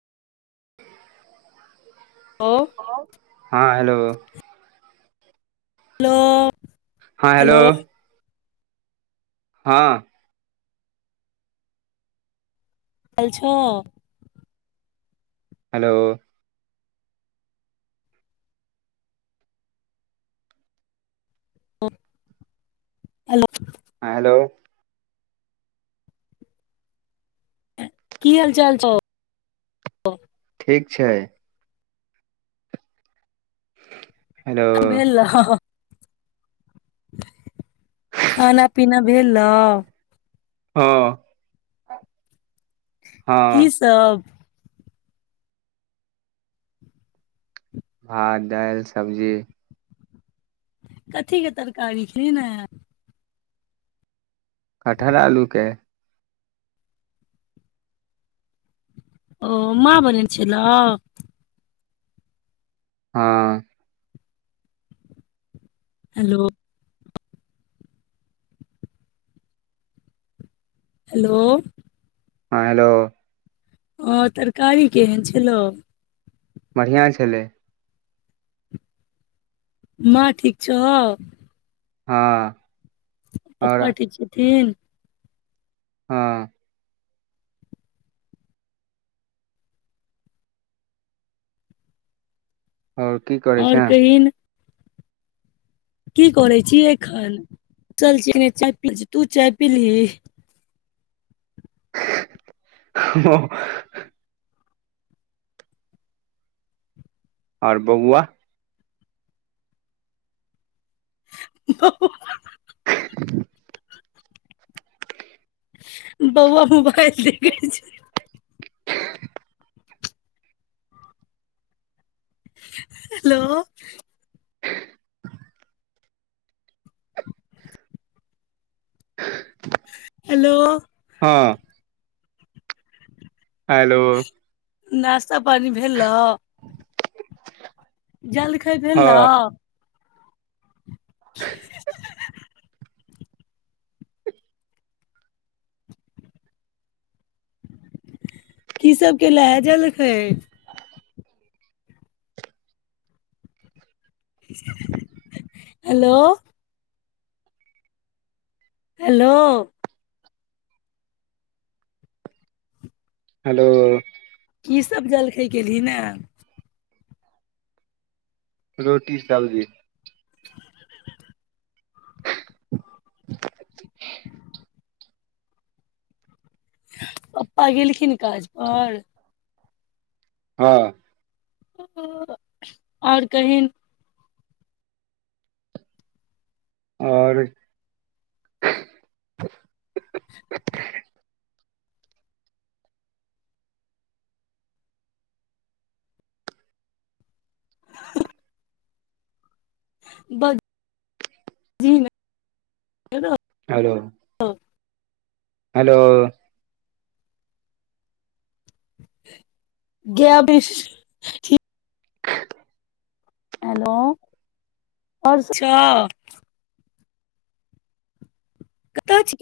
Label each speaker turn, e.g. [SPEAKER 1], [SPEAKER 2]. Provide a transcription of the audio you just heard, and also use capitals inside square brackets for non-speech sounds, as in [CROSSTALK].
[SPEAKER 1] [INAUDIBLE]
[SPEAKER 2] ओव
[SPEAKER 1] [INAUDIBLE] हँ hello
[SPEAKER 2] hello
[SPEAKER 1] हा हेलो हँ
[SPEAKER 2] काइल छ
[SPEAKER 1] हेलो
[SPEAKER 2] ह हेलो
[SPEAKER 1] ह हेलो
[SPEAKER 2] की चाल छौऽ
[SPEAKER 1] ठीक छै हेलो
[SPEAKER 2] आब भेलौ खाना पीना भेलौ
[SPEAKER 1] हँ हँ
[SPEAKER 2] की सब
[SPEAKER 1] भात दालि सब्जी
[SPEAKER 2] कथी के तरकारी खेलहिन हें
[SPEAKER 1] कटहर आलूके
[SPEAKER 2] ओ माँ बनेन छेलौं
[SPEAKER 1] हँ
[SPEAKER 2] हेलो हेलो
[SPEAKER 1] हँ हेलो
[SPEAKER 2] हँ तरकारी केहन छेलौ
[SPEAKER 1] बढ़ियाँ छलै
[SPEAKER 2] माँ ठीक छौ
[SPEAKER 1] हँ आओर
[SPEAKER 2] पप्पा ठीक छथिन
[SPEAKER 1] हँ आओर की करै
[SPEAKER 2] और
[SPEAKER 1] छें।
[SPEAKER 2] कहिन की करै छी एखन चल संगे चाय पियै छी तू चाय पीलही।
[SPEAKER 1] हँ हँ आओर बौआ
[SPEAKER 2] [INAUDIBLE]
[SPEAKER 1] [INAUDIBLE]
[SPEAKER 2] बौआ मोबाइल देखै छै हेलो
[SPEAKER 1] [INAUDIBLE]
[SPEAKER 2] हेलो
[SPEAKER 1] हँ हेलो
[SPEAKER 2] नाश्ता पानी भेलौ जलखै
[SPEAKER 1] हँ
[SPEAKER 2] भेलौ। [INAUDIBLE] की सब केले हे जलखै हेलो हेलो
[SPEAKER 1] हेलो
[SPEAKER 2] की सब जलखै केलहिन ए
[SPEAKER 1] रोटी सब्जी [INAUDIBLE]
[SPEAKER 2] पप्पा गेलखिन काज पर
[SPEAKER 1] हँ
[SPEAKER 2] आओर कहिन।
[SPEAKER 1] आओर
[SPEAKER 2] [UNINTELLIGIBLE] [INAUDIBLE] बजही नै
[SPEAKER 1] हेलो
[SPEAKER 2] रौ
[SPEAKER 1] हेलो
[SPEAKER 2] [INAUDIBLE] हेलो [INAUDIBLE] कतऽ छी